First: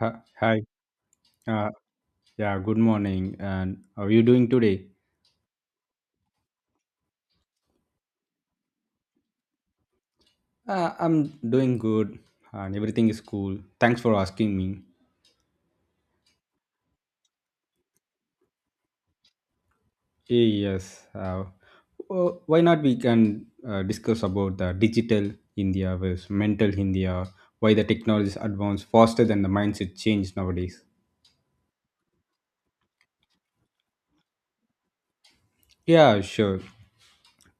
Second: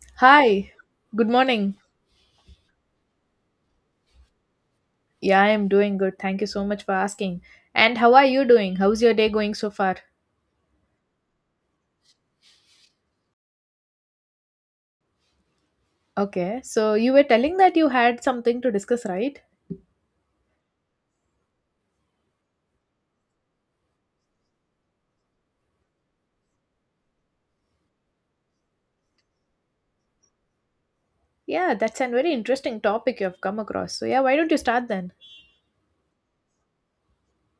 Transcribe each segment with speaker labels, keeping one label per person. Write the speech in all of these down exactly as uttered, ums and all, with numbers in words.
Speaker 1: Hi. Hi.
Speaker 2: Hi, good
Speaker 1: Uh,
Speaker 2: morning.
Speaker 1: yeah, good morning. And how are you doing today?
Speaker 2: Yeah, I am doing good. Thank you so much for asking. And how are you doing? How's your day going so far?
Speaker 1: Uh, I'm doing good and everything is cool. Thanks for asking me.
Speaker 2: Okay, so you were telling that you had something to discuss, right?
Speaker 1: Eh, Yes. Uh, wh- why not we can uh, discuss about the digital India versus mental India, why the technology is advanced faster than the mindset change nowadays.
Speaker 2: Yeah, that's a very interesting topic you have come across. So, yeah, why don't you start then?
Speaker 1: Yeah, sure.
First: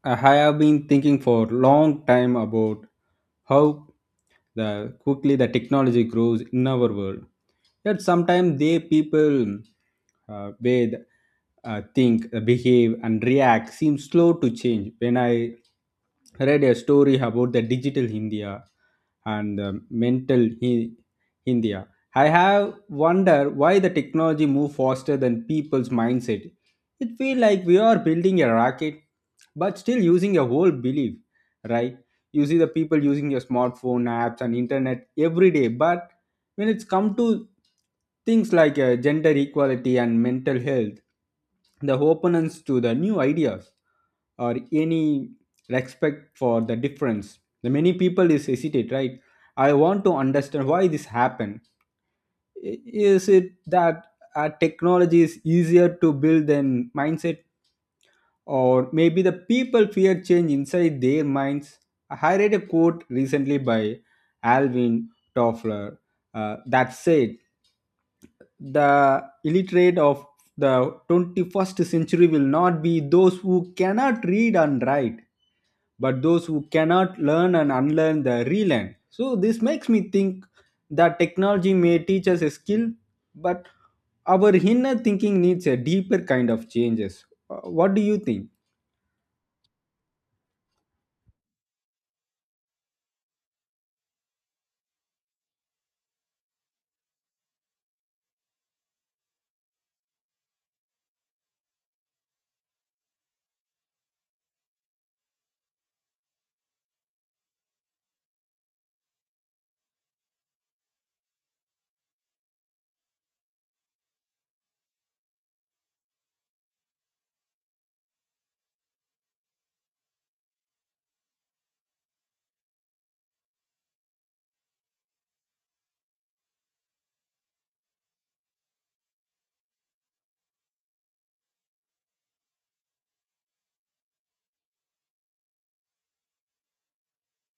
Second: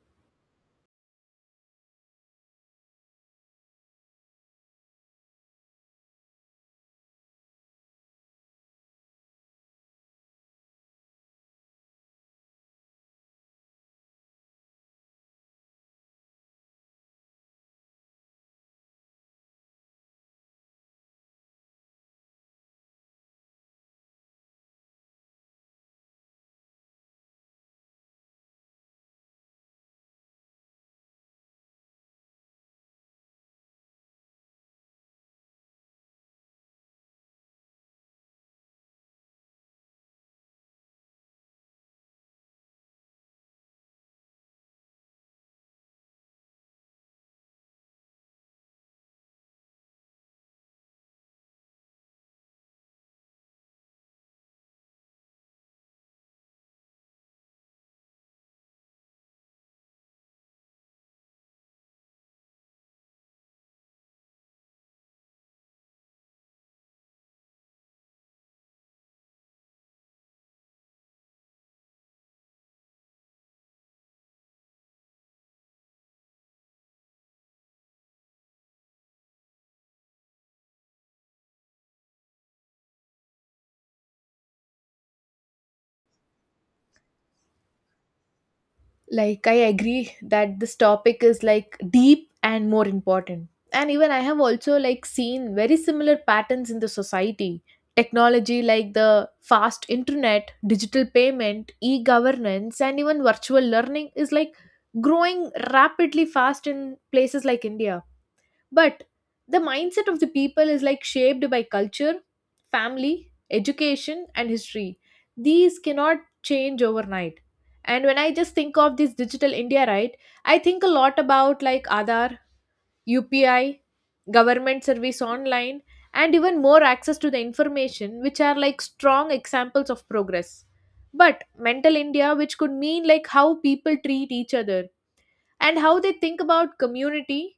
Speaker 1: I have been thinking for long time about how the quickly the technology grows in our world. Yet sometimes they people uh, way uh, think, uh, behave, and react seem slow to change. When I read a story about the digital India and the mental Hi- India, I have wondered why the technology move faster than people's mindset. It feels like we are building a rocket, but still using a whole belief, right? You see the people using your smartphone apps and internet every day, but when it's come to things like uh, gender equality and mental health, the opponents to the new ideas or any respect for the difference. The many people is hesitate, right? I want to understand why this happened. I- Is it that uh, technology is easier to build than mindset? Or maybe the people fear change inside their minds. I read a quote recently by Alvin Toffler uh, that said, "The illiterate of the twenty-first century will not be those who cannot read and write, but those who cannot learn and unlearn the relearn." So, this makes me think that technology may teach us a skill, but our inner thinking needs a deeper kind of changes. Uh, What do you think?
Speaker 2: Like I agree that this topic is like deep and more important. And even I have also like seen very similar patterns in the society. Technology like the fast internet, digital payment, e-governance, and even virtual learning is like growing rapidly fast in places like India. But the mindset of the people is like shaped by culture, family, education, and history. These cannot change overnight. And when I just think of this digital India, right, I think a lot about like Aadhaar, U P I, government service online, and even more access to the information, which are like strong examples of progress. But mental India, which could mean like how people treat each other and how they think about community,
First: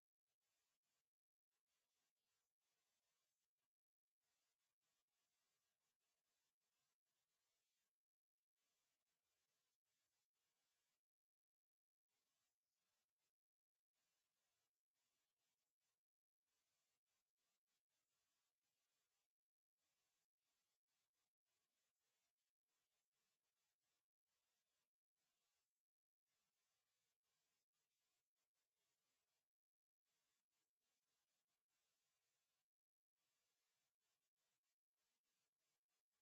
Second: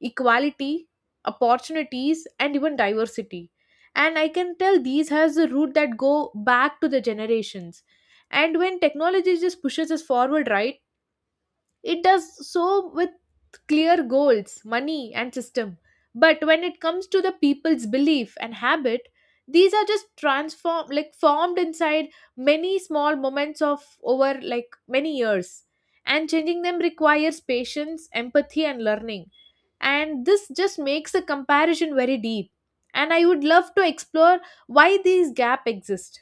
Speaker 2: equality, opportunities, and even diversity. And I can tell these has a root that go back to the generations. And when technology just pushes us forward, right? It does so with clear goals, money, and system. But when it comes to the people's belief and habit, these are just transform, like formed inside many small moments of over like many years. And changing them requires patience, empathy, and learning. And this just makes the comparison very deep. And I would love to explore why these gaps exist.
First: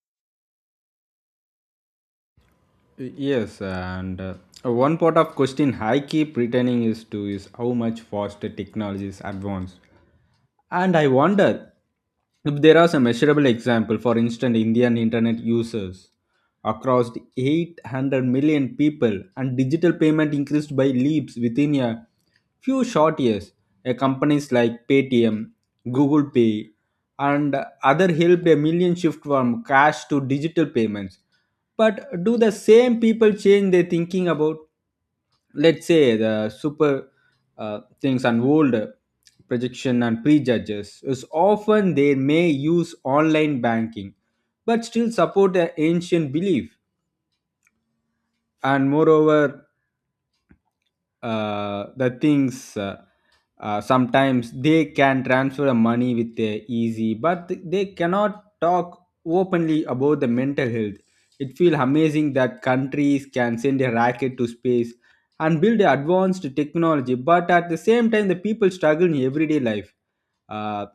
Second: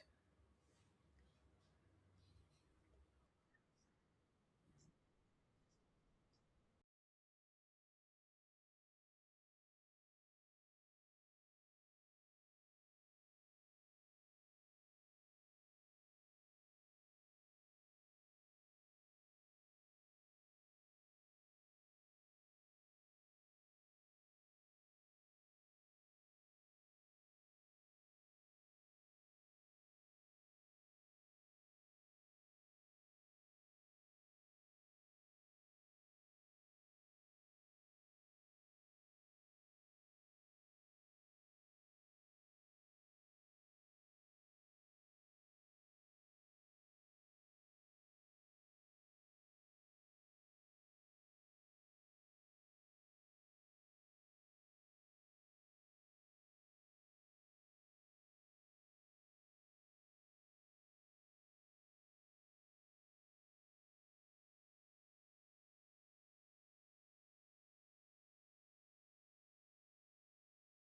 Speaker 1: Yes, and uh, one part of question I keep returning is to is how much faster technology is advanced, and I wonder if there are some measurable example. For instance, Indian internet users across eight hundred million people, and digital payment increased by leaps within a few short years. Uh, companies like Paytm, Google Pay, and other helped a million shift from cash to digital payments, but do the same people change their thinking about, let's say, the super uh, things and old projection and prejudges? Is often they may use online banking, but still support the ancient belief. And moreover, uh, the things uh, uh, sometimes they can transfer the money with uh, easy, but they cannot talk openly about the mental health. It feels amazing that countries can send a rocket to space and build advanced technology, but at the same time the people struggle in everyday life uh,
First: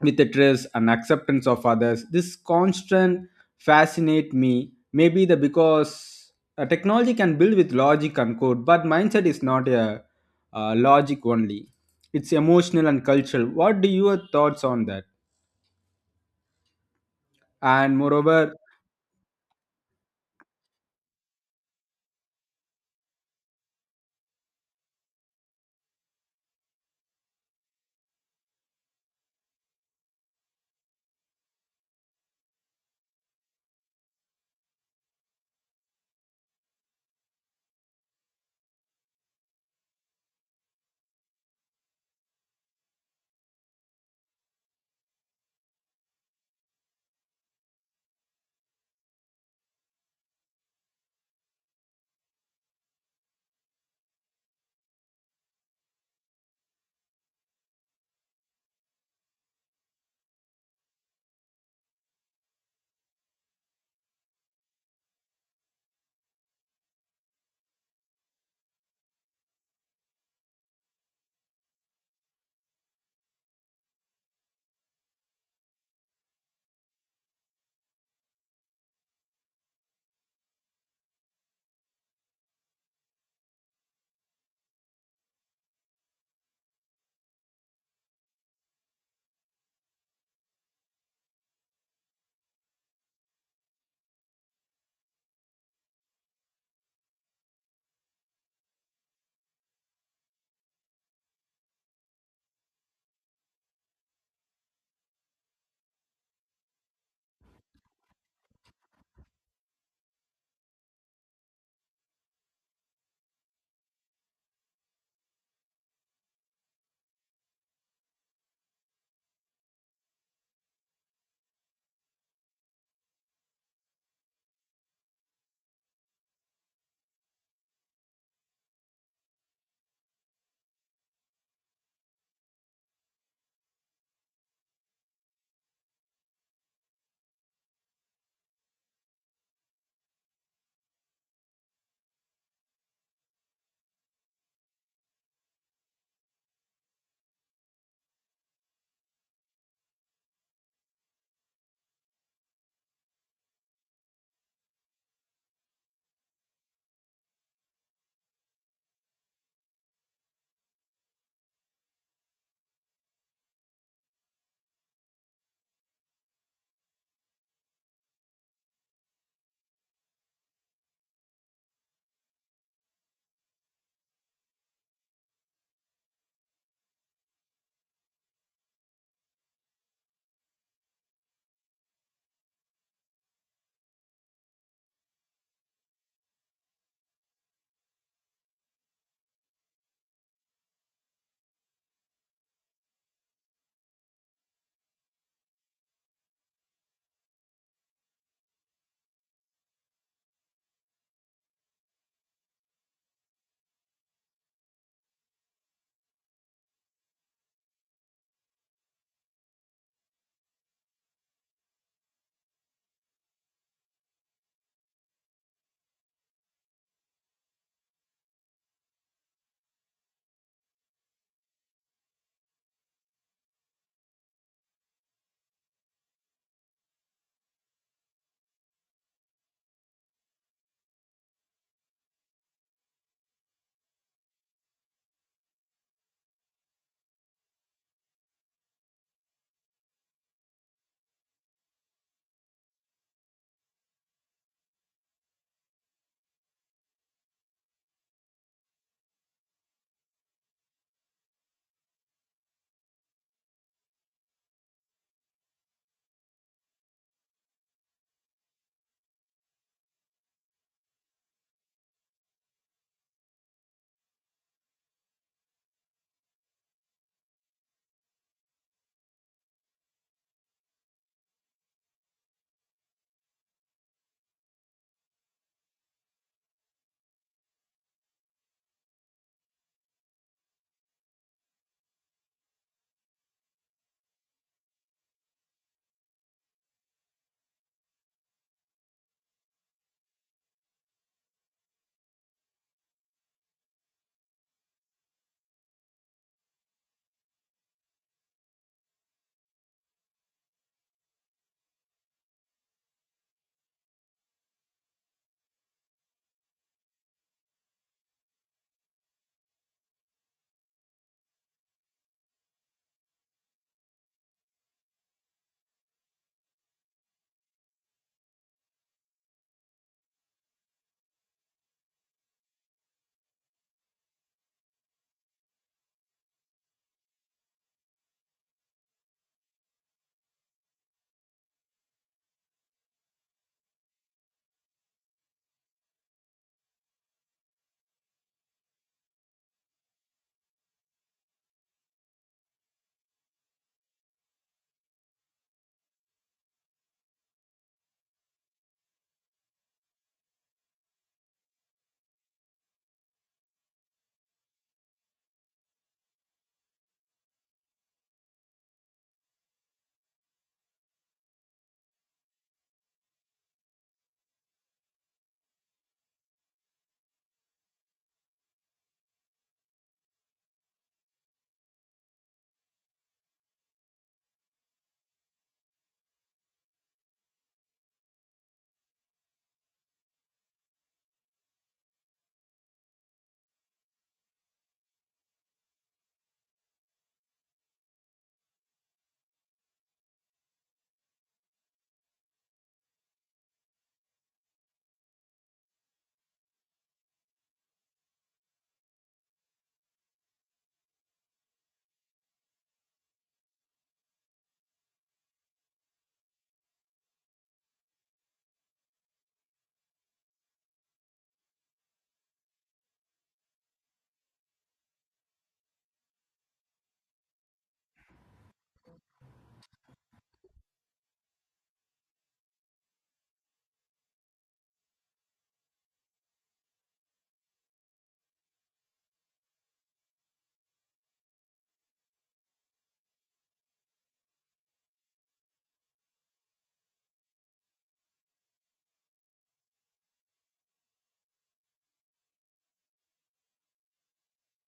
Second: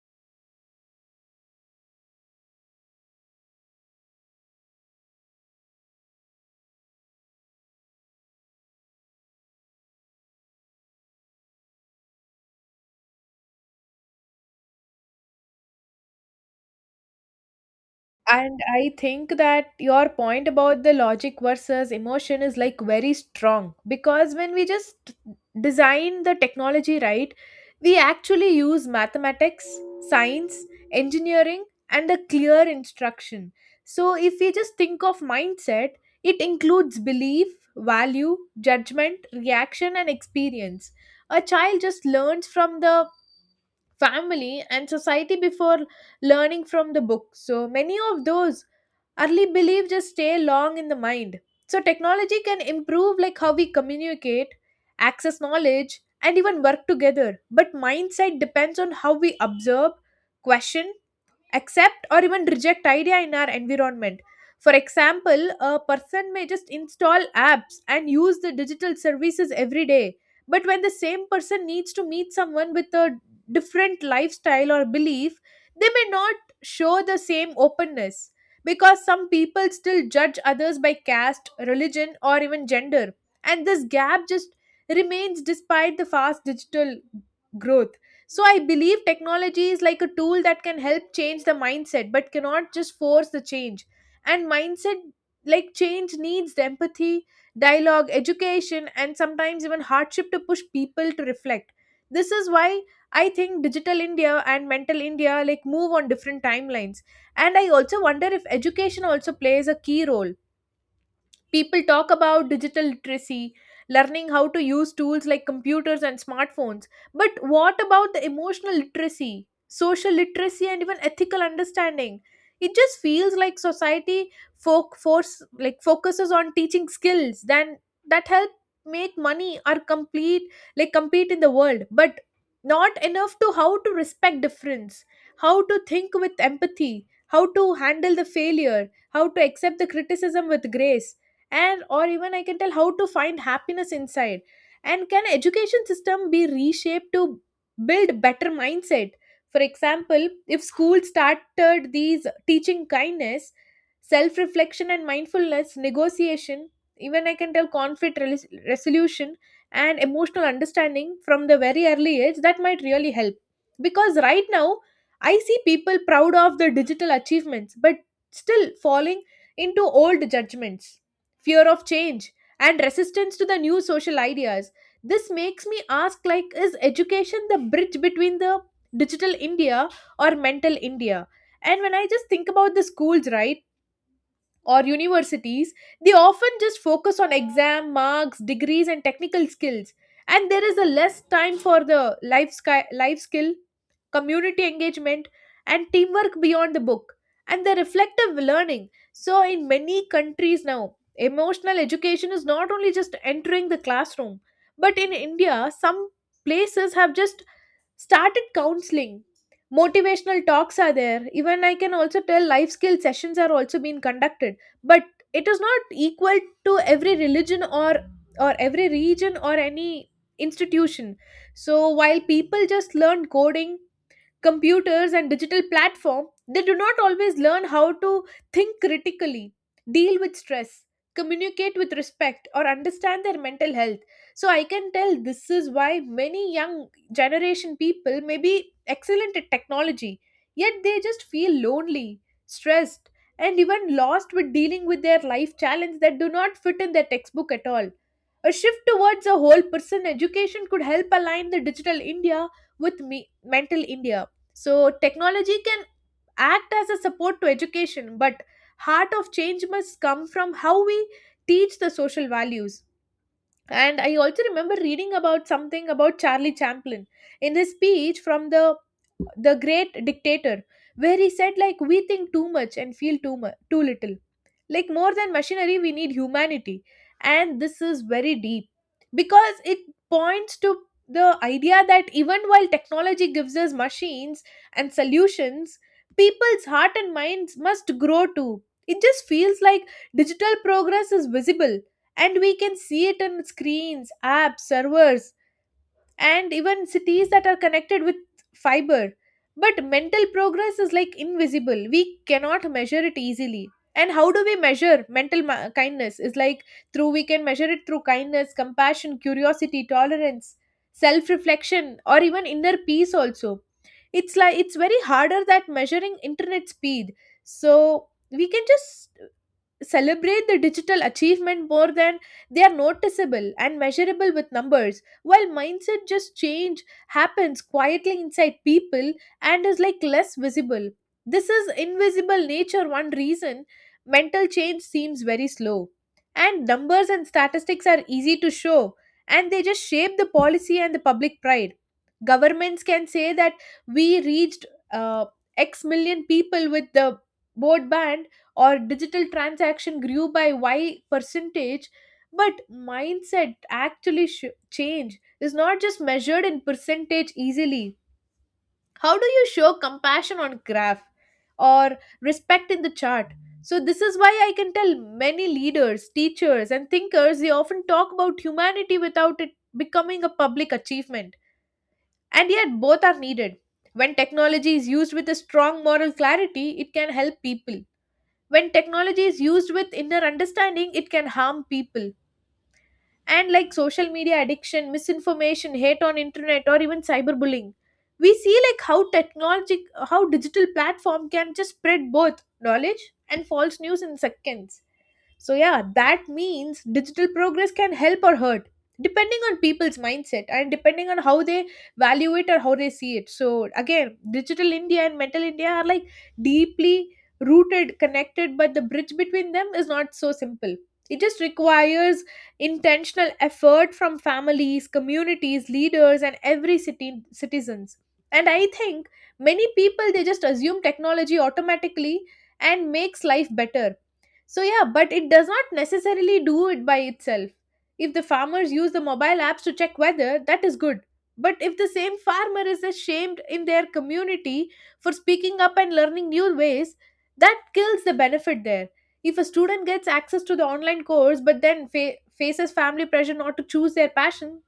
Speaker 1: with the trust and acceptance of others. This constant fascinate me, maybe the because uh, technology can build with logic and code, but mindset is not a uh, logic only. It's emotional and cultural. What do your thoughts on that? And moreover.
Speaker 2: And I think that your point about the logic versus emotion is like very strong, because when we just design the technology, right, we actually use mathematics, science, engineering, and a clear instruction. So if we just think of mindset, it includes belief, value, judgment, reaction, and experience. A child just learns from the family and society before learning from the book. So many of those early belief just stay long in the mind. So technology can improve like how we communicate, access knowledge, and even work together. But mindset depends on how we observe, question, accept, or even reject idea in our environment. For example, a person may just install apps and use the digital services every day. But when the same person needs to meet someone with a different lifestyle or belief, they may not show the same openness, because some people still judge others by caste, religion, or even gender. And this gap just remains despite the fast digital growth. So I believe technology is like a tool that can help change the mindset, but cannot just force the change. And mindset like change needs the empathy, dialogue, education, and sometimes even hardship to push people to reflect. This is why I think digital India and mental India like move on different timelines. And I also wonder if education also plays a key role. People talk about digital literacy, learning how to use tools like computers and smartphones. But what about the emotional literacy, social literacy, and even ethical understanding? It just feels like society folk force like focuses on teaching skills then that help make money or complete, like compete in the world, but not enough to how to respect difference, how to think with empathy, how to handle the failure, how to accept the criticism with grace, and or even I can tell how to find happiness inside. And can education system be reshaped to build better mindset? For example, if schools started these teaching kindness, self reflection, and mindfulness negotiation, even I can tell conflict rel- resolution and emotional understanding from the very early age, that might really help. Because right now I see people proud of the digital achievements but still falling into old judgments, fear of change, and resistance to the new social ideas. This makes me ask, like, is education the bridge between the digital India or mental India? And when I just think about the schools, right, or universities, they often just focus on exam marks, degrees, and technical skills. And there is a less time for the life, sky, life skill, community engagement, and teamwork beyond the book, and the reflective learning. So, in many countries now, emotional education is not only just entering the classroom, but in India, some places have just started counseling. Motivational talks are there. Even I can also tell life skill sessions are also being conducted. But it is not equal to every religion or or every region or any institution. So while people just learn coding, computers, and digital platform, they do not always learn how to think critically, deal with stress, communicate with respect, or understand their mental health. So I can tell this is why many young generation people may be excellent at technology, yet they just feel lonely, stressed, and even lost with dealing with their life challenges that do not fit in their textbook at all. A shift towards a whole person education could help align the digital India with me- mental India. So technology can act as a support to education, but heart of change must come from how we teach the social values. And I also remember reading about something about Charlie Chaplin in his speech from the the great dictator, where he said, like, we think too much and feel too much too little, like more than machinery we need humanity. And this is very deep, because it points to the idea that even while technology gives us machines and solutions, people's heart and minds must grow too. It just feels like digital progress is visible, and we can see it in screens, apps, servers, and even cities that are connected with fiber. But mental progress is like invisible. We cannot measure it easily. And how do we measure mental ma- kindness? Is like, through, we can measure it through kindness, compassion, curiosity, tolerance, self reflection, or even inner peace also. It's like it's very harder that measuring internet speed. So we can just celebrate the digital achievement more than they are noticeable and measurable with numbers, while mindset just change happens quietly inside people and is like less visible. This is invisible nature one reason mental change seems very slow. And numbers and statistics are easy to show, and they just shape the policy and the public pride. Governments can say that we reached uh, x million people with the board ban or digital transaction grew by y percentage. But mindset actually sh- change is not just measured in percentage easily. How do you show compassion on graph, or respect in the chart? So this is why I can tell many leaders, teachers, and thinkers, they often talk about humanity without it becoming a public achievement. And yet both are needed. When technology is used with a strong moral clarity, it can help people. When technology is used with inner understanding, it can harm people. And like social media addiction, misinformation, hate on internet, or even cyberbullying, we see like how technology, how digital platform can just spread both knowledge and false news in seconds. So, yeah, that means digital progress can help or hurt depending on people's mindset and depending on how they value it or how they see it. So, again, digital India and mental India are like deeply rooted, connected, but the bridge between them is not so simple. It just requires intentional effort from families, communities, leaders, and every city citizens. And I think many people they just assume technology automatically and makes life better, so, yeah, but it does not necessarily do it by itself. If the farmers use the mobile apps to check weather, that is good. But if the same farmer is ashamed in their community for speaking up and learning new ways, that kills the benefit there. If a student gets access to the online course but then fa- faces family pressure not to choose their passion,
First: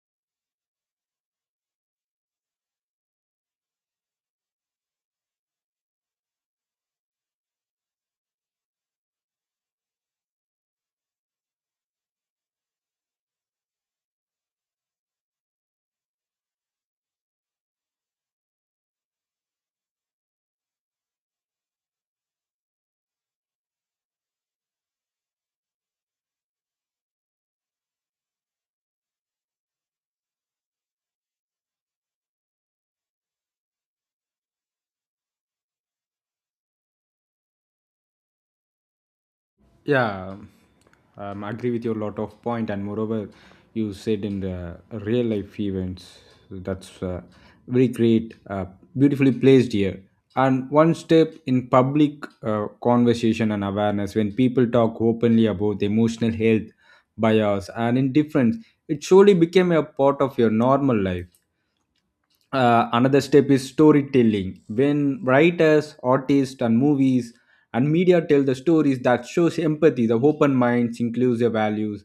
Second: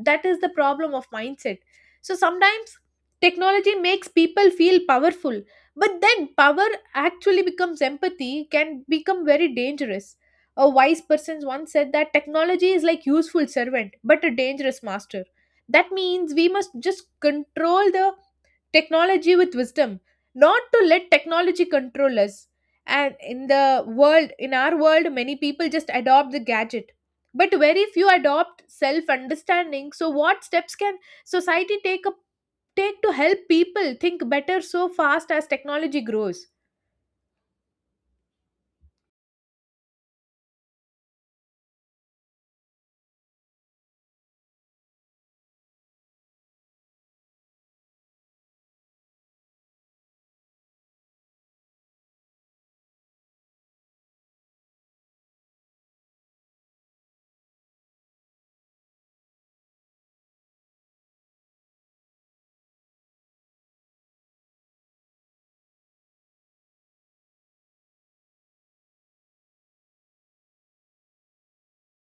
Speaker 2: that is the problem of mindset. So sometimes technology makes people feel powerful but then power actually becomes empathy, can become very dangerous. A wise person once said that technology is like useful servant, but a dangerous master. That means we must just control the technology with wisdom, not to let technology control us. And in the world, in our world, many people just adopt the gadget. But very few adopt self understanding. So, what steps can society take up take to help people think better so fast as technology grows.
Speaker 1: Yeah, um, I agree with your lot of point, and moreover, you said in the real life events, that's uh, very great, uh, beautifully placed here. And one step in public uh, conversation and awareness, when people talk openly about emotional health, bias, and indifference, it surely became a part of your normal life. Uh, another step is storytelling. When writers, artists, and movies and media tell the stories that shows empathy, the open minds, inclusive values,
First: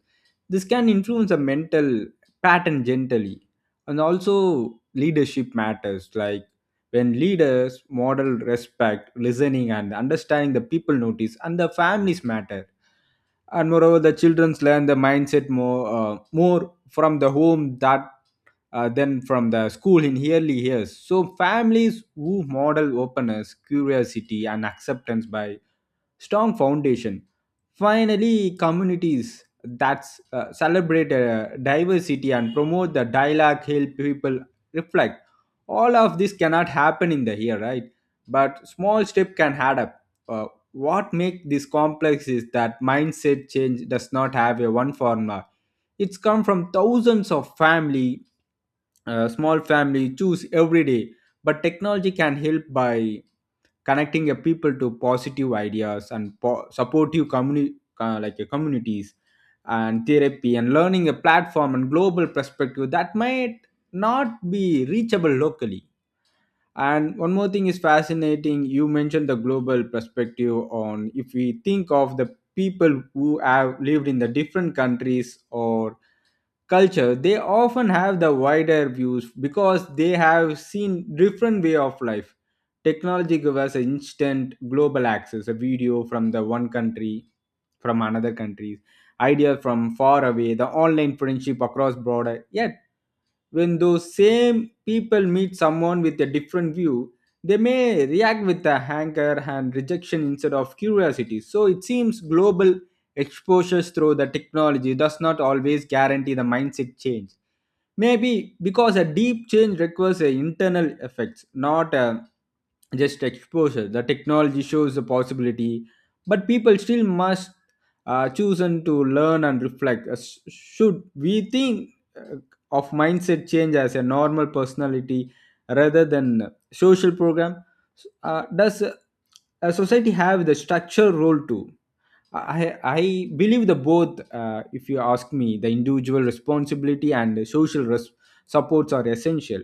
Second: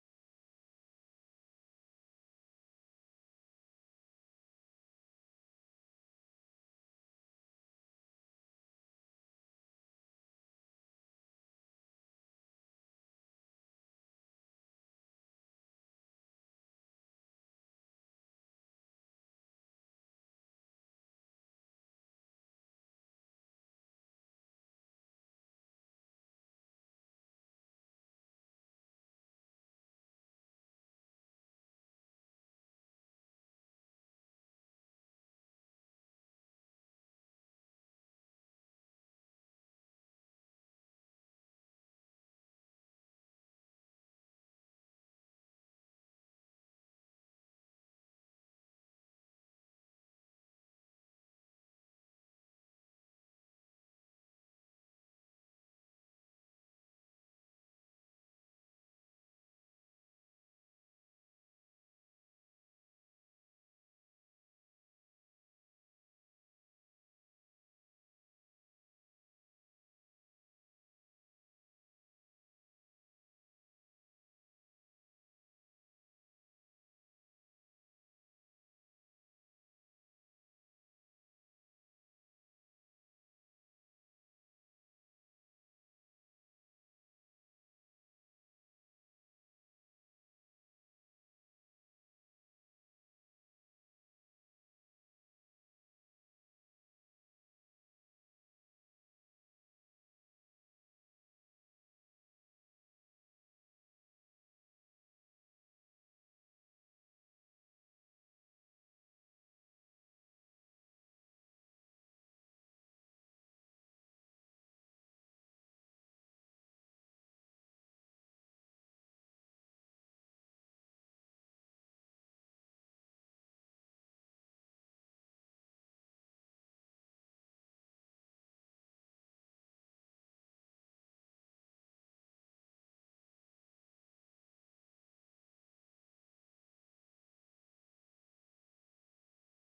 Speaker 1: this can influence a mental pattern gently. And also, leadership matters. Like when leaders model respect, listening, and understanding, the people notice, and the families matter. And moreover, the childrens learn the mindset more uh, more from the home that uh, than from the school in early years. So families who model openness, curiosity, and acceptance by strong foundation. Finally, communities that uh, celebrate uh, diversity and promote the dialogue help people reflect. All of this cannot happen in the here, right? But small step can add up. Uh, what makes this complex is that mindset change does not have a one formula. It's come from thousands of family, uh, small family choose every day. But technology can help by connecting a people to positive ideas and po- supportive communi- uh, like uh, communities and therapy and learning a platform and global perspective that might not be reachable locally. And one more thing is fascinating. You mentioned the global perspective on, if we think of the people who have lived in the different countries or culture, they often have the wider views because they have seen different way of life. Technology gives us instant global access, a video from the one country, from another country, idea from far away, the online friendship across border. Yet when those same people meet someone with a different view, they may react with a anger and rejection instead of curiosity. So it seems global exposures through the technology does not always guarantee the mindset change, maybe because a deep change requires a internal effects, not a just exposure. The technology shows the possibility, but people still must uh, choose and to learn and reflect. Uh, sh- should we think uh, of mindset change as a normal personality rather than social program? Uh, does uh, a society have the structure role too? I, I believe the both, uh, if you ask me, the individual responsibility and the social res- supports are essential.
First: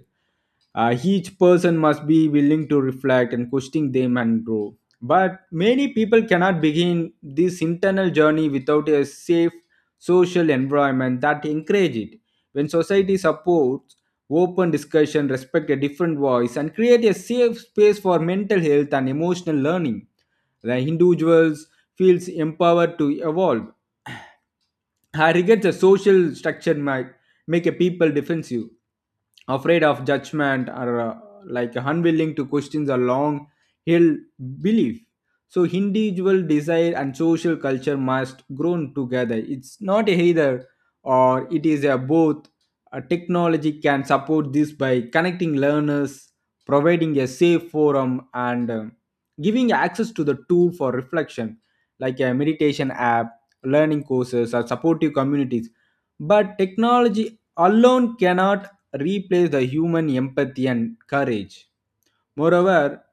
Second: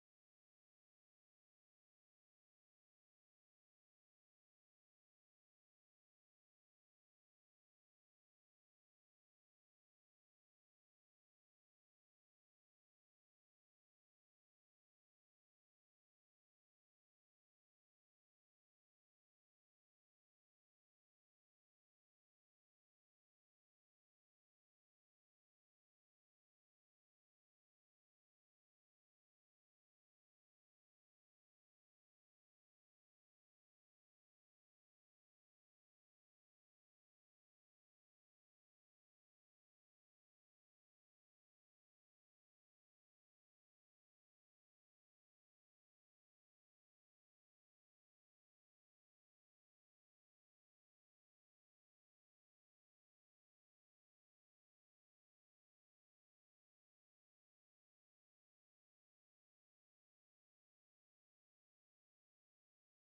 Speaker 1: Uh, each person must be willing to reflect and question them and grow. But many people cannot begin this internal journey without a safe social environment that encourage it. When society supports open discussion, respect a different voice, and create a safe space for mental health and emotional learning, the individuals feels empowered to evolve. I regrets a social structure might make a people defensive, afraid of judgment, or uh, like unwilling to question a long held belief. So individual desire and social culture must grow together. It's not either or, it is a both. A technology can support this by connecting learners, providing a safe forum, and um, giving access to the tool for reflection, like a meditation app, learning courses, or supportive communities. But technology alone cannot replace the human empathy and courage. Moreover,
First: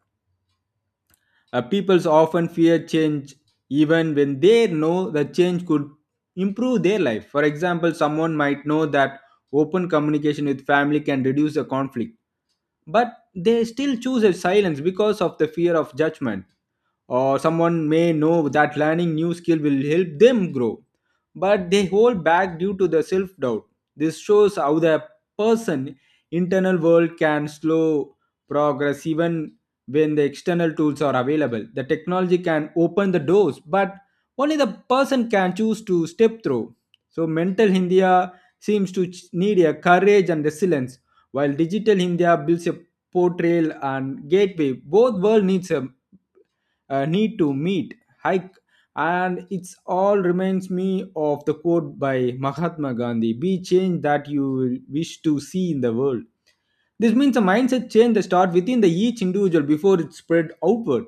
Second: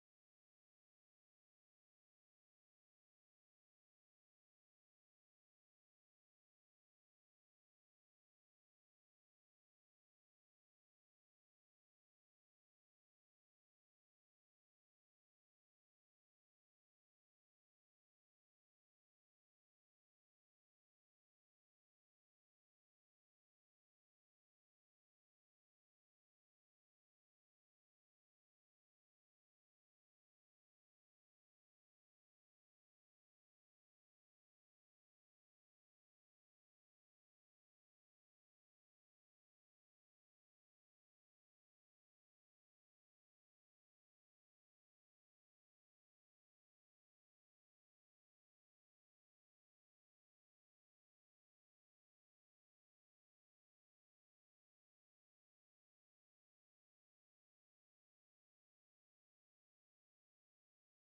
Speaker 1: uh, peoples often fear change even when they know the change could improve their life. For example, someone might know that open communication with family can reduce the conflict, but they still choose a silence because of the fear of judgment. Or someone may know that learning new skill will help them grow, but they hold back due to the self doubt. This shows how the person internal world can slow progress even when the external tools are available. The technology can open the doors, but only the person can choose to step through. So mental India seems to ch- need a courage and resilience, while digital India builds a portrayal and gateway. Both world needs a uh, need to meet, hike, and it's all reminds me of the quote by Mahatma Gandhi: "Be change that you wish to see in the world." This means a mindset change that starts within the each individual before it's spread outward.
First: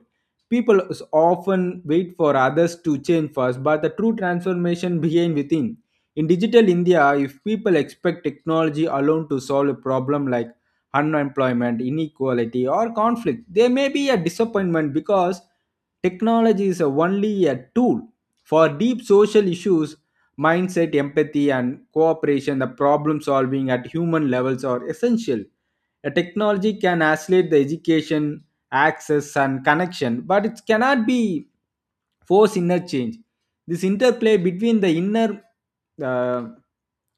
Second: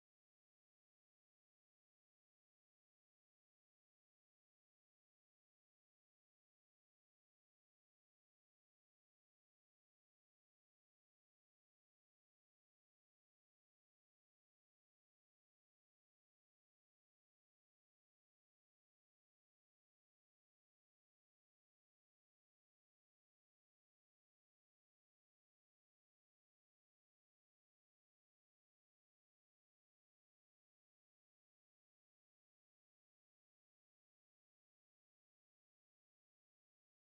Speaker 1: People s- often wait for others to change first, but the true transformation begins within. In digital India, if people expect technology alone to solve a problem like unemployment, inequality, or conflict, there may be a disappointment because technology is a- only a tool. For deep social issues, mindset, empathy, and cooperation, the problem solving at human levels are essential. A technology can accelerate the education, access, and connection, but it cannot be force inner change. This interplay between the inner uh,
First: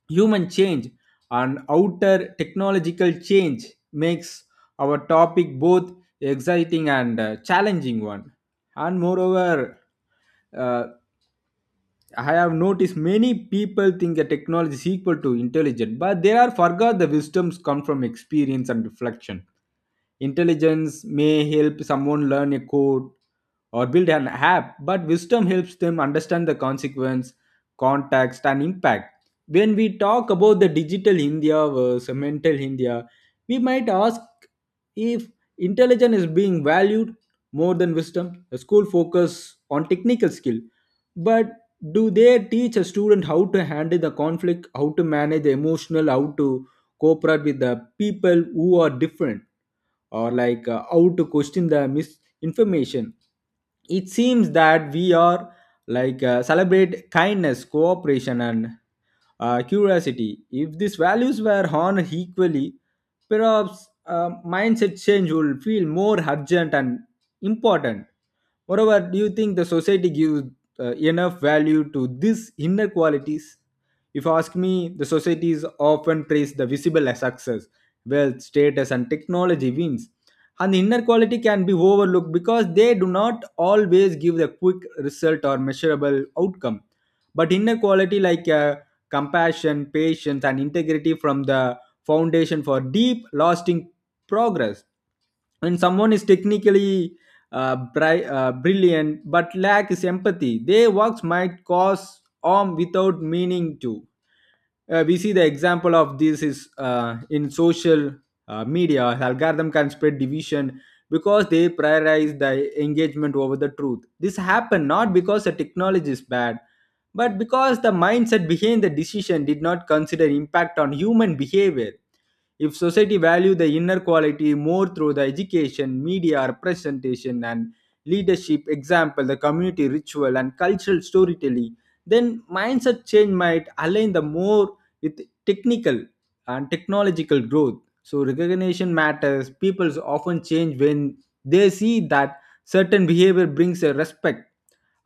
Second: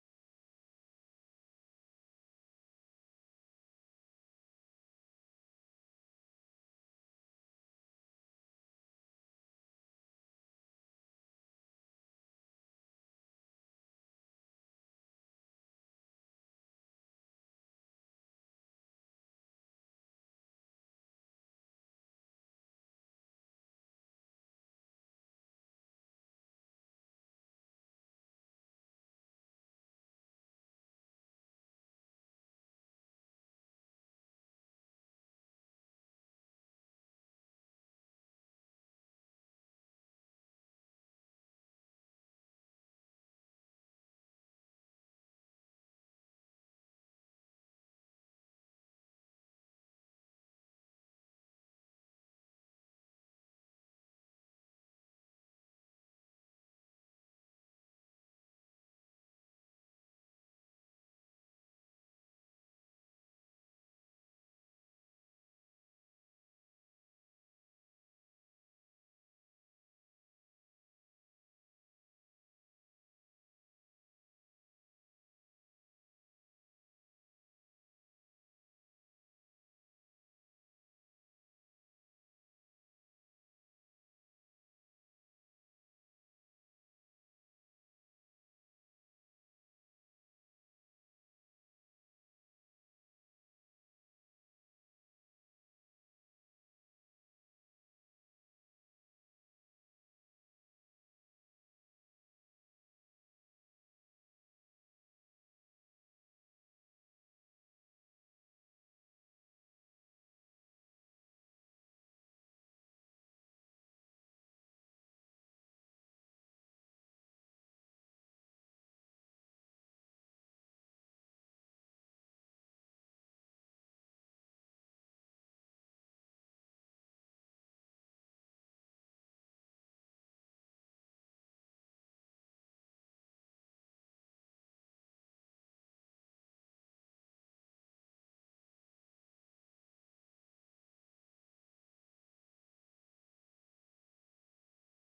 Speaker 1: human change and outer technological change makes our topic both exciting and uh, challenging one. And moreover, uh, I have noticed many people think that technology is equal to intelligent, but they are forgot the wisdoms come from experience and reflection. Intelligence may help someone learn a code or build an app, but wisdom helps them understand the consequence, context, and impact. When we talk about the digital India versus mental India, we might ask if intelligence is being valued more than wisdom. The school focus on technical skill, but do they teach a student how to handle the conflict, how to manage the emotional, how to cooperate with the people who are different, or like uh, how to question the misinformation? It seems that we are like uh, celebrate kindness, cooperation, and uh, curiosity. If these values were honored equally, perhaps uh, mindset change will feel more urgent and important. Moreover, do you think the society gives uh, enough value to these inner qualities? If you ask me, the societies often praise the visible as success, wealth, status, and technology wins. And the inequality can be overlooked because they do not always give a quick result or measurable outcome. But inner quality like uh, compassion, patience, and integrity from the foundation for deep, lasting progress. When someone is technically uh, bri- uh, brilliant but lacks empathy, their works might cause harm without meaning to. Uh, we see the example of this is uh, in social uh, media. Algorithm can spread division because they prioritize the engagement over the truth. This happened not because the technology is bad, but because the mindset behind the decision did not consider impact on human behavior. If society value the inner quality more through the education, media representation, and leadership example, the community ritual and cultural storytelling, then mindset change might align the more with technical and technological growth. So recognition matters. People often change when they see that certain behavior brings a respect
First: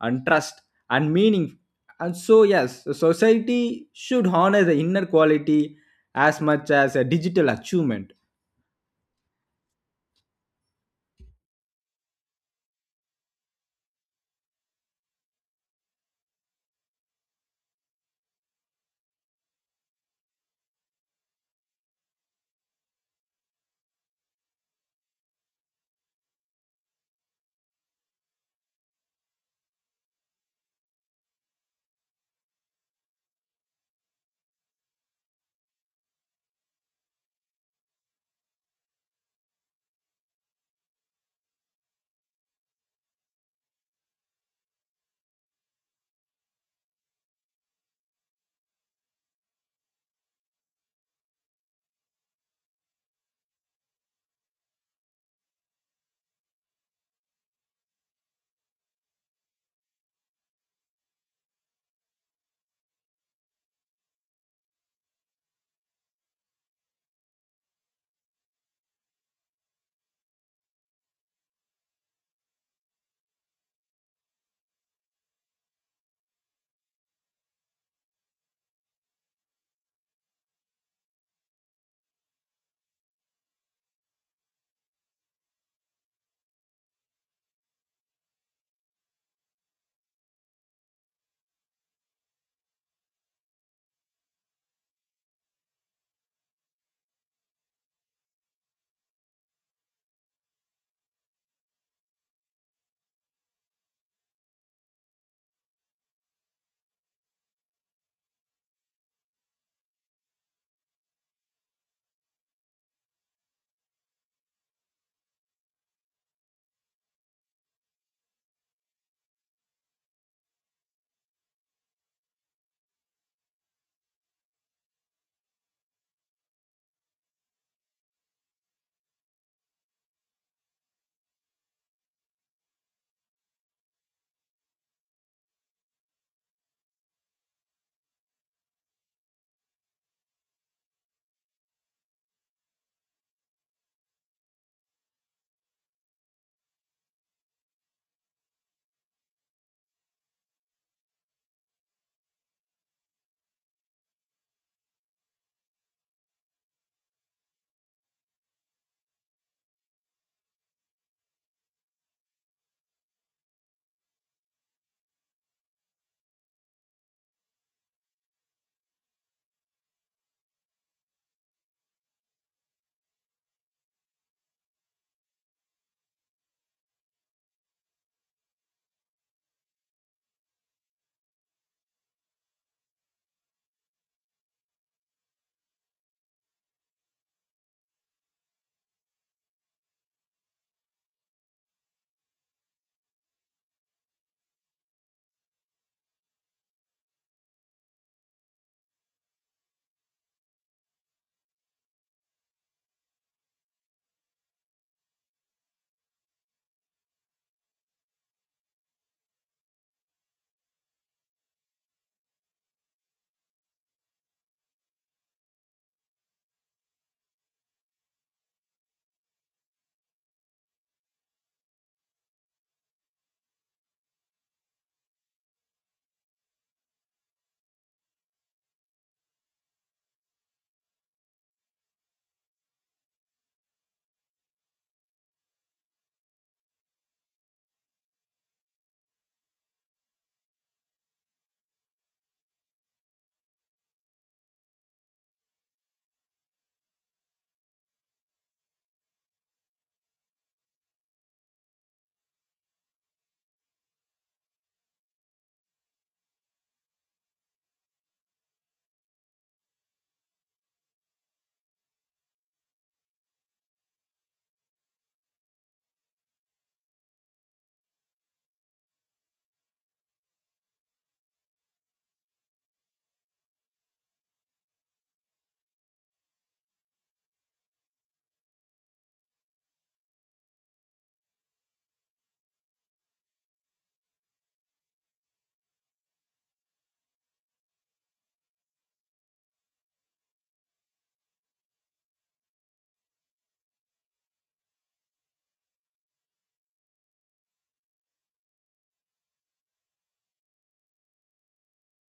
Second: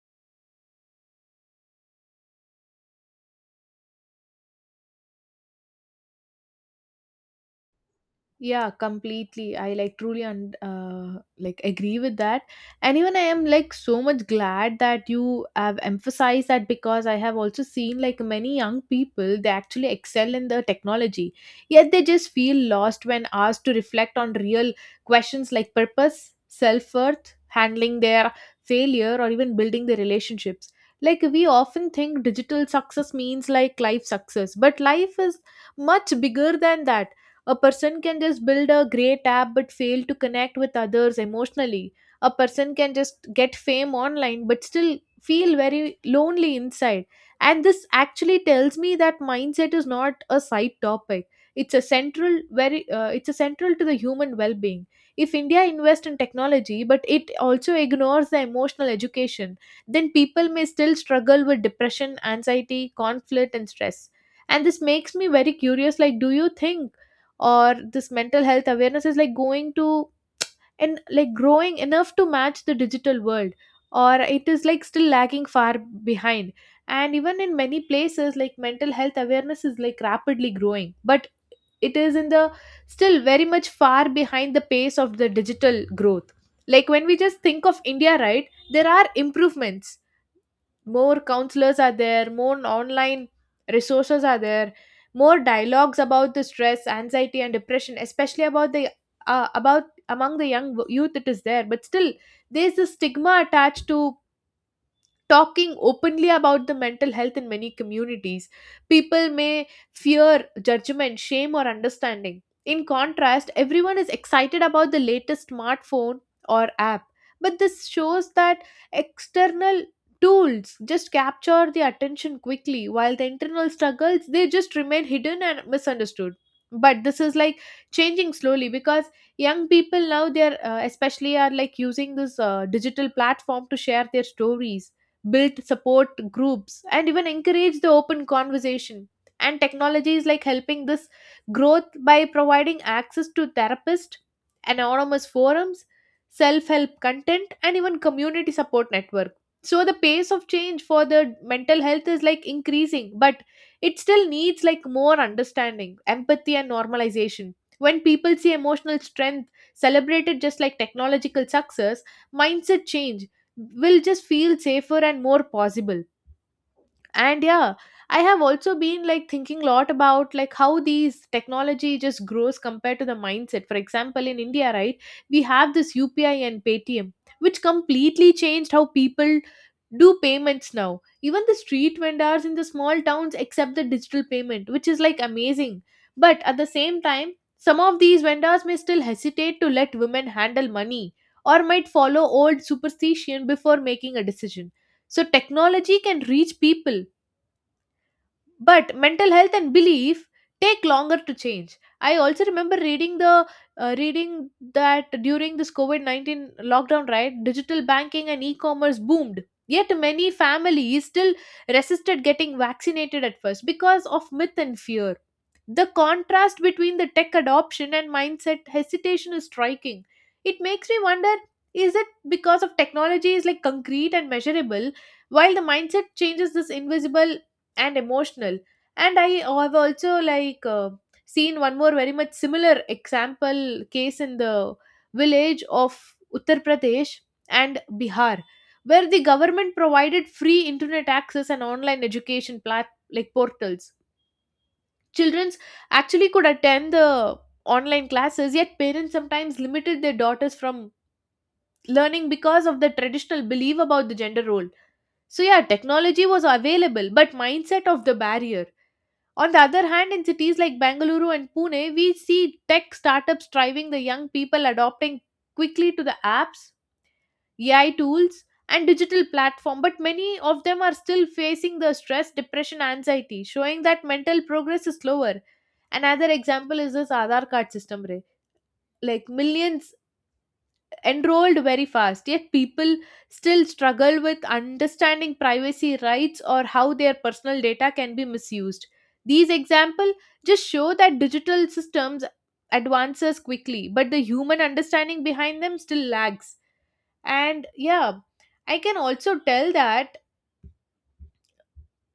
Speaker 1: and trust and meaning. And so, yes, society should honor the inner quality as much as a digital achievement.
Speaker 2: Yeah, completely, I like truly and uh, like agree with that. And even I am like so much glad that you have emphasized that, because I have also seen like many young people, they actually excel in the technology, yet they just feel lost when asked to reflect on real questions like purpose, self-worth, handling their failure, or even building their relationships. Like we often think digital success means like life success, but life is much bigger than that. A person can just build a great app but fail to connect with others emotionally. A person can just get fame online but still feel very lonely inside. And this actually tells me that mindset is not a side topic. It's a central very uh, it's a central to the human well-being. If India invests in technology but it also ignores the emotional education, then people may still struggle with depression, anxiety, conflict and stress. And this makes me very curious, like do you think or this mental health awareness is like going to and like growing enough to match the digital world, or it is like still lagging far behind? And even in many places, like mental health awareness is like rapidly growing, but it is in the still very much far behind the pace of the digital growth. Like when we just think of India, right, there are improvements. More counselors are there, more online resources are there, more dialogues about the stress, anxiety and depression, especially about the uh, about among the young w- youth it is there, but still there's a stigma attached to talking openly about the mental health in many communities. People may fear judgment, shame, or understanding. In contrast, everyone is excited about the latest smartphone or app. But this shows that external tools just capture the attention quickly, while the internal struggles they just remain hidden and misunderstood. But this is like changing slowly, because young people now, they're uh, especially are like using this uh, digital platform to share their stories, build support groups, and even encourage the open conversation. And technology is like helping this growth by providing access to therapists, anonymous forums, self help content, and even community support network. So the pace of change for the mental health is like increasing, but it still needs like more understanding, empathy, and normalization. When people see emotional strength celebrated just like technological success, mindset change will just feel safer and more possible. And yeah, I have also been like thinking a lot about like how these technology just grows compared to the mindset. For example, in India, right, we have this U P I and Paytm, which completely changed how people do payments. Now even the street vendors in the small towns accept the digital payment, which is like amazing. But at the same time, some of these vendors may still hesitate to let women handle money, or might follow old superstition before making a decision. So technology can reach people, but mental health and belief take longer to change. I also remember reading the uh, reading that during this covid nineteen lockdown, right, digital banking and e-commerce boomed, yet many families still resisted getting vaccinated at first because of myth and fear. The contrast between the tech adoption and mindset hesitation is striking. It makes me wonder, is it because of technology is like concrete and measurable, while the mindset changes this invisible and emotional? And I have also like uh, seen one more very much similar example case in the village of Uttar Pradesh and Bihar, where the government provided free internet access and online education plat- like portals. Children actually could attend the online classes, yet parents sometimes limited their daughters from learning because of the traditional belief about the gender role. So yeah, technology was available but mindset of the barrier. On the other hand, in cities like Bengaluru and Pune, we see tech startups driving the young people adopting quickly to the apps, A I tools, and digital platform, but many of them are still facing the stress, depression, anxiety, showing that mental progress is slower. Another example is this Aadhaar card system. Ray. Like millions enrolled very fast, yet people still struggle with understanding privacy rights or how their personal data can be misused. These examples just show that digital systems advances quickly, but the human understanding behind them still lags. And yeah, i can also tell that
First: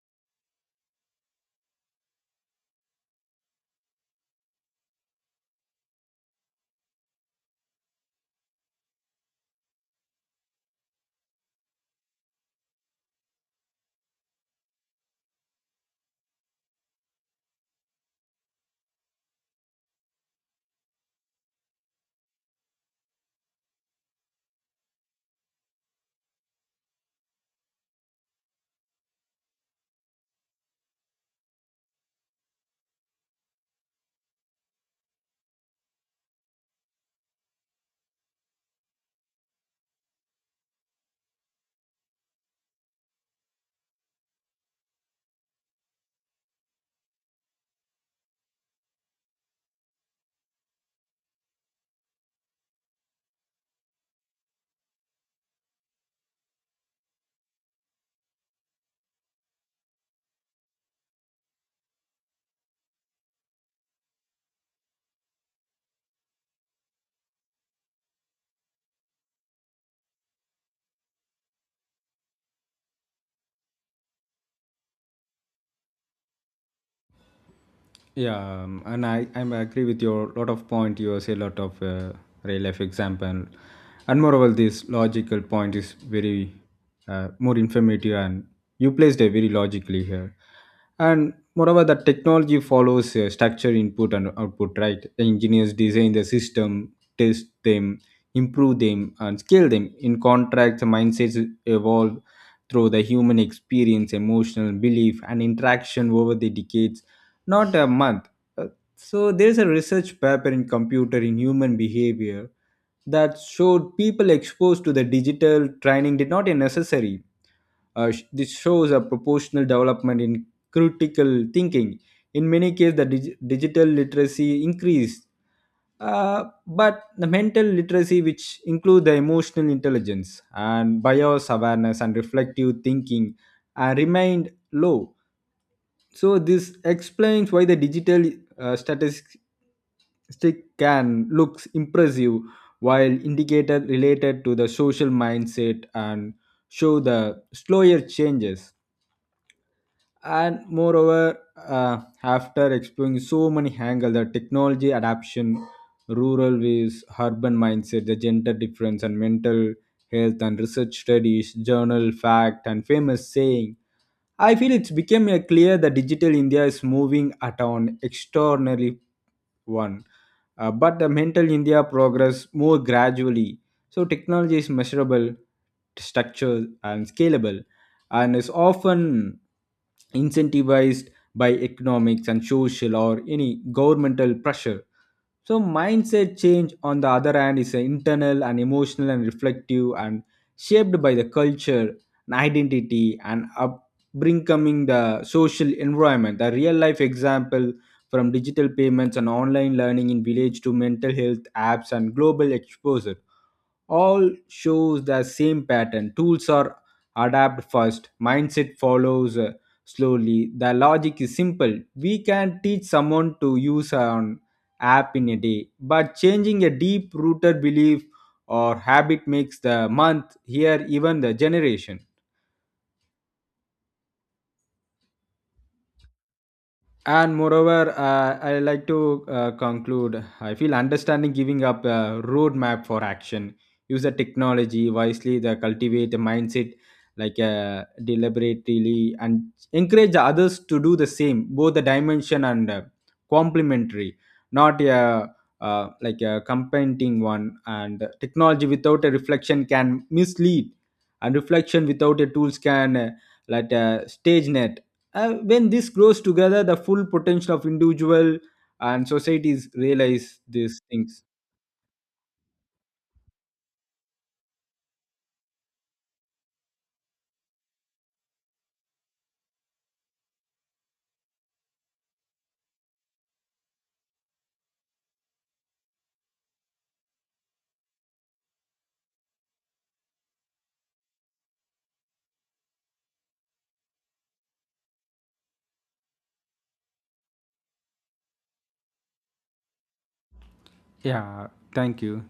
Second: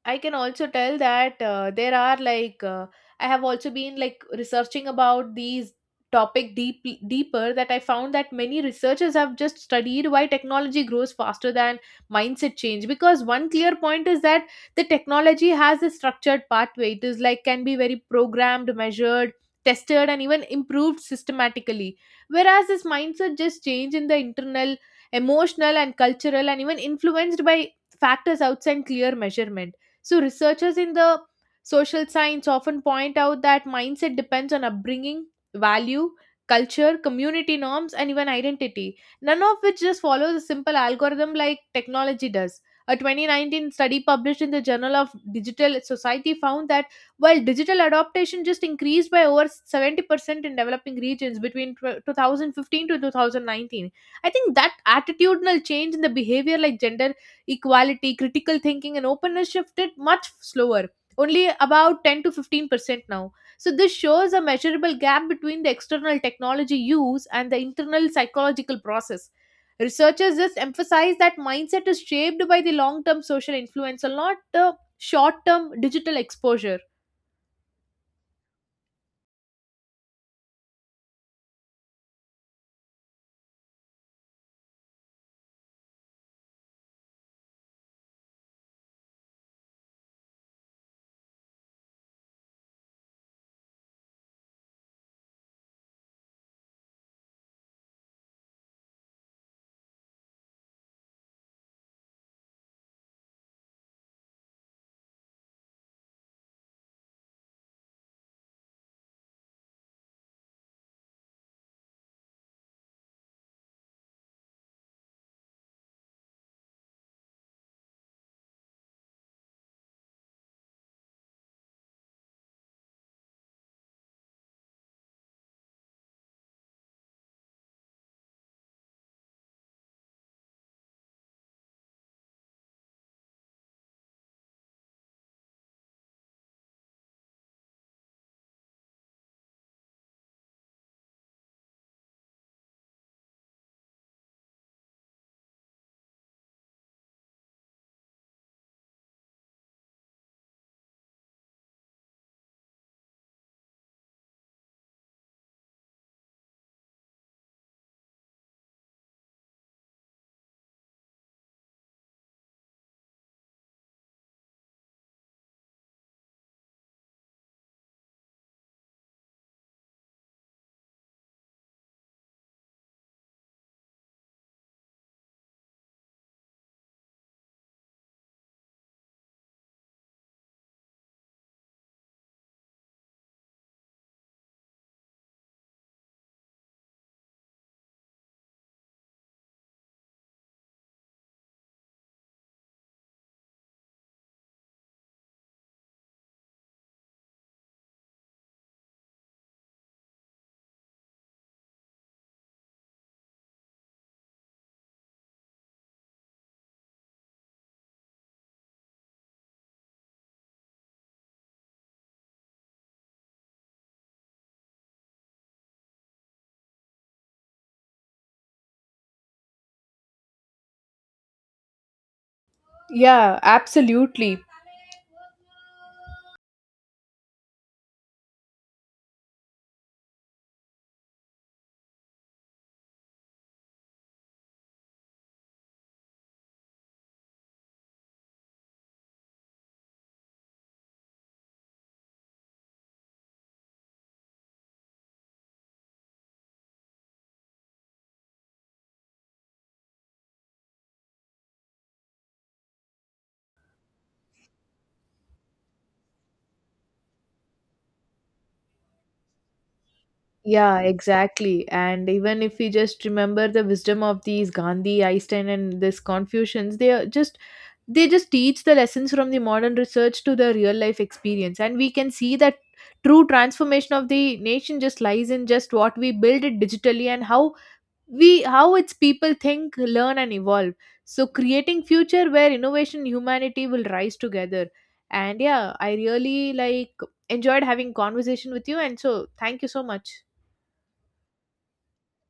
Speaker 2: I can also tell that uh, there are like uh, I have also been like researching about these topic deep deeper, that I found that many researchers have just studied why technology grows faster than mindset change, because one clear point is that the technology has a structured pathway. It is like can be very programmed, measured, tested and even improved systematically, whereas this mindset just change in the internal, emotional and cultural and even influenced by factors outside clear measurement. So, researchers in the social science often point out that mindset depends on upbringing, value, culture, community norms, and even identity, none of which just follows a simple algorithm like technology does. A twenty nineteen study published in the Journal of Digital Society found that while digital adoption just increased by over seventy percent in developing regions between tw- two thousand fifteen to twenty nineteen, I think that attitudinal change in the behavior like gender equality, critical thinking, and openness shifted much slower, only about ten to fifteen percent now. So, this shows a measurable gap between the external technology use and the internal psychological process. Researchers just emphasize that mindset is shaped by the long term social influence and not the short term digital exposure.
Speaker 1: Yeah, um, and I I agree with your lot of point. You say lot of uh, real life example, and moreover, this logical point is very uh, more informative, and you placed it very logically here. And moreover, the technology follows uh, structure, input, and output. Right, the engineers design the system, test them, improve them, and scale them. In contract, the mindsets evolve through the human experience, emotional belief, and interaction over the decades, not a month. Uh, So there's a research paper in computer in human behavior that showed people exposed to the digital training did not a necessary. Uh, sh- this shows a proportional development in critical thinking. In many cases, the dig- digital literacy increased, uh, but the mental literacy, which includes the emotional intelligence and bias awareness and reflective thinking, uh, remained low. So this explains why the digital uh, statistic can looks impressive, while indicator related to the social mindset and show the slower changes. And moreover, uh, after exploring so many angles, the technology adaption, rural ways, urban mindset, the gender difference and mental health and research studies, journal fact and famous saying, I feel it's become uh, clear that digital India is moving at an extraordinary one, uh, but the mental India progress more gradually. So technology is measurable, structured, and scalable, and is often incentivized by economics and social or any governmental pressure. So mindset change, on the other hand, is uh, internal and emotional and reflective and shaped by the culture and identity and upbringing, the social environment. The real life example, from digital payments and online learning in village to mental health apps and global exposure, all shows the same pattern. Tools are adapted first, mindset follows uh, slowly. The logic is simple: we can teach someone to use an app in a day, but changing a deep rooted belief or habit makes the month, year, even the generation.
Speaker 2: Yeah, absolutely.
Speaker 1: And moreover, uh, I like to uh, conclude. I feel understanding giving up a roadmap for action. Use the technology wisely. The cultivate a mindset, like uh, deliberately, and encourage the others to do the same. Both the dimension and uh, complementary, not a uh, like a competing one. And technology without a reflection can mislead, and reflection without a tools can uh, like a stage net, uh, when this grows together, the full potential of individual and societies realize
Speaker 2: Yeah,
Speaker 1: these things.
Speaker 2: exactly. And even if we just remember the wisdom of these Gandhi, Einstein, and this Confucians, they are just they just teach the lessons from the modern research to the real life experience, and we can see that true transformation of the nation just lies in just what we build it digitally and how we how its people think, learn, and evolve. So creating future where innovation, and humanity will rise together. And yeah, I really like enjoyed having conversation with you, and so thank you so much.
Speaker 1: Yeah, thank you.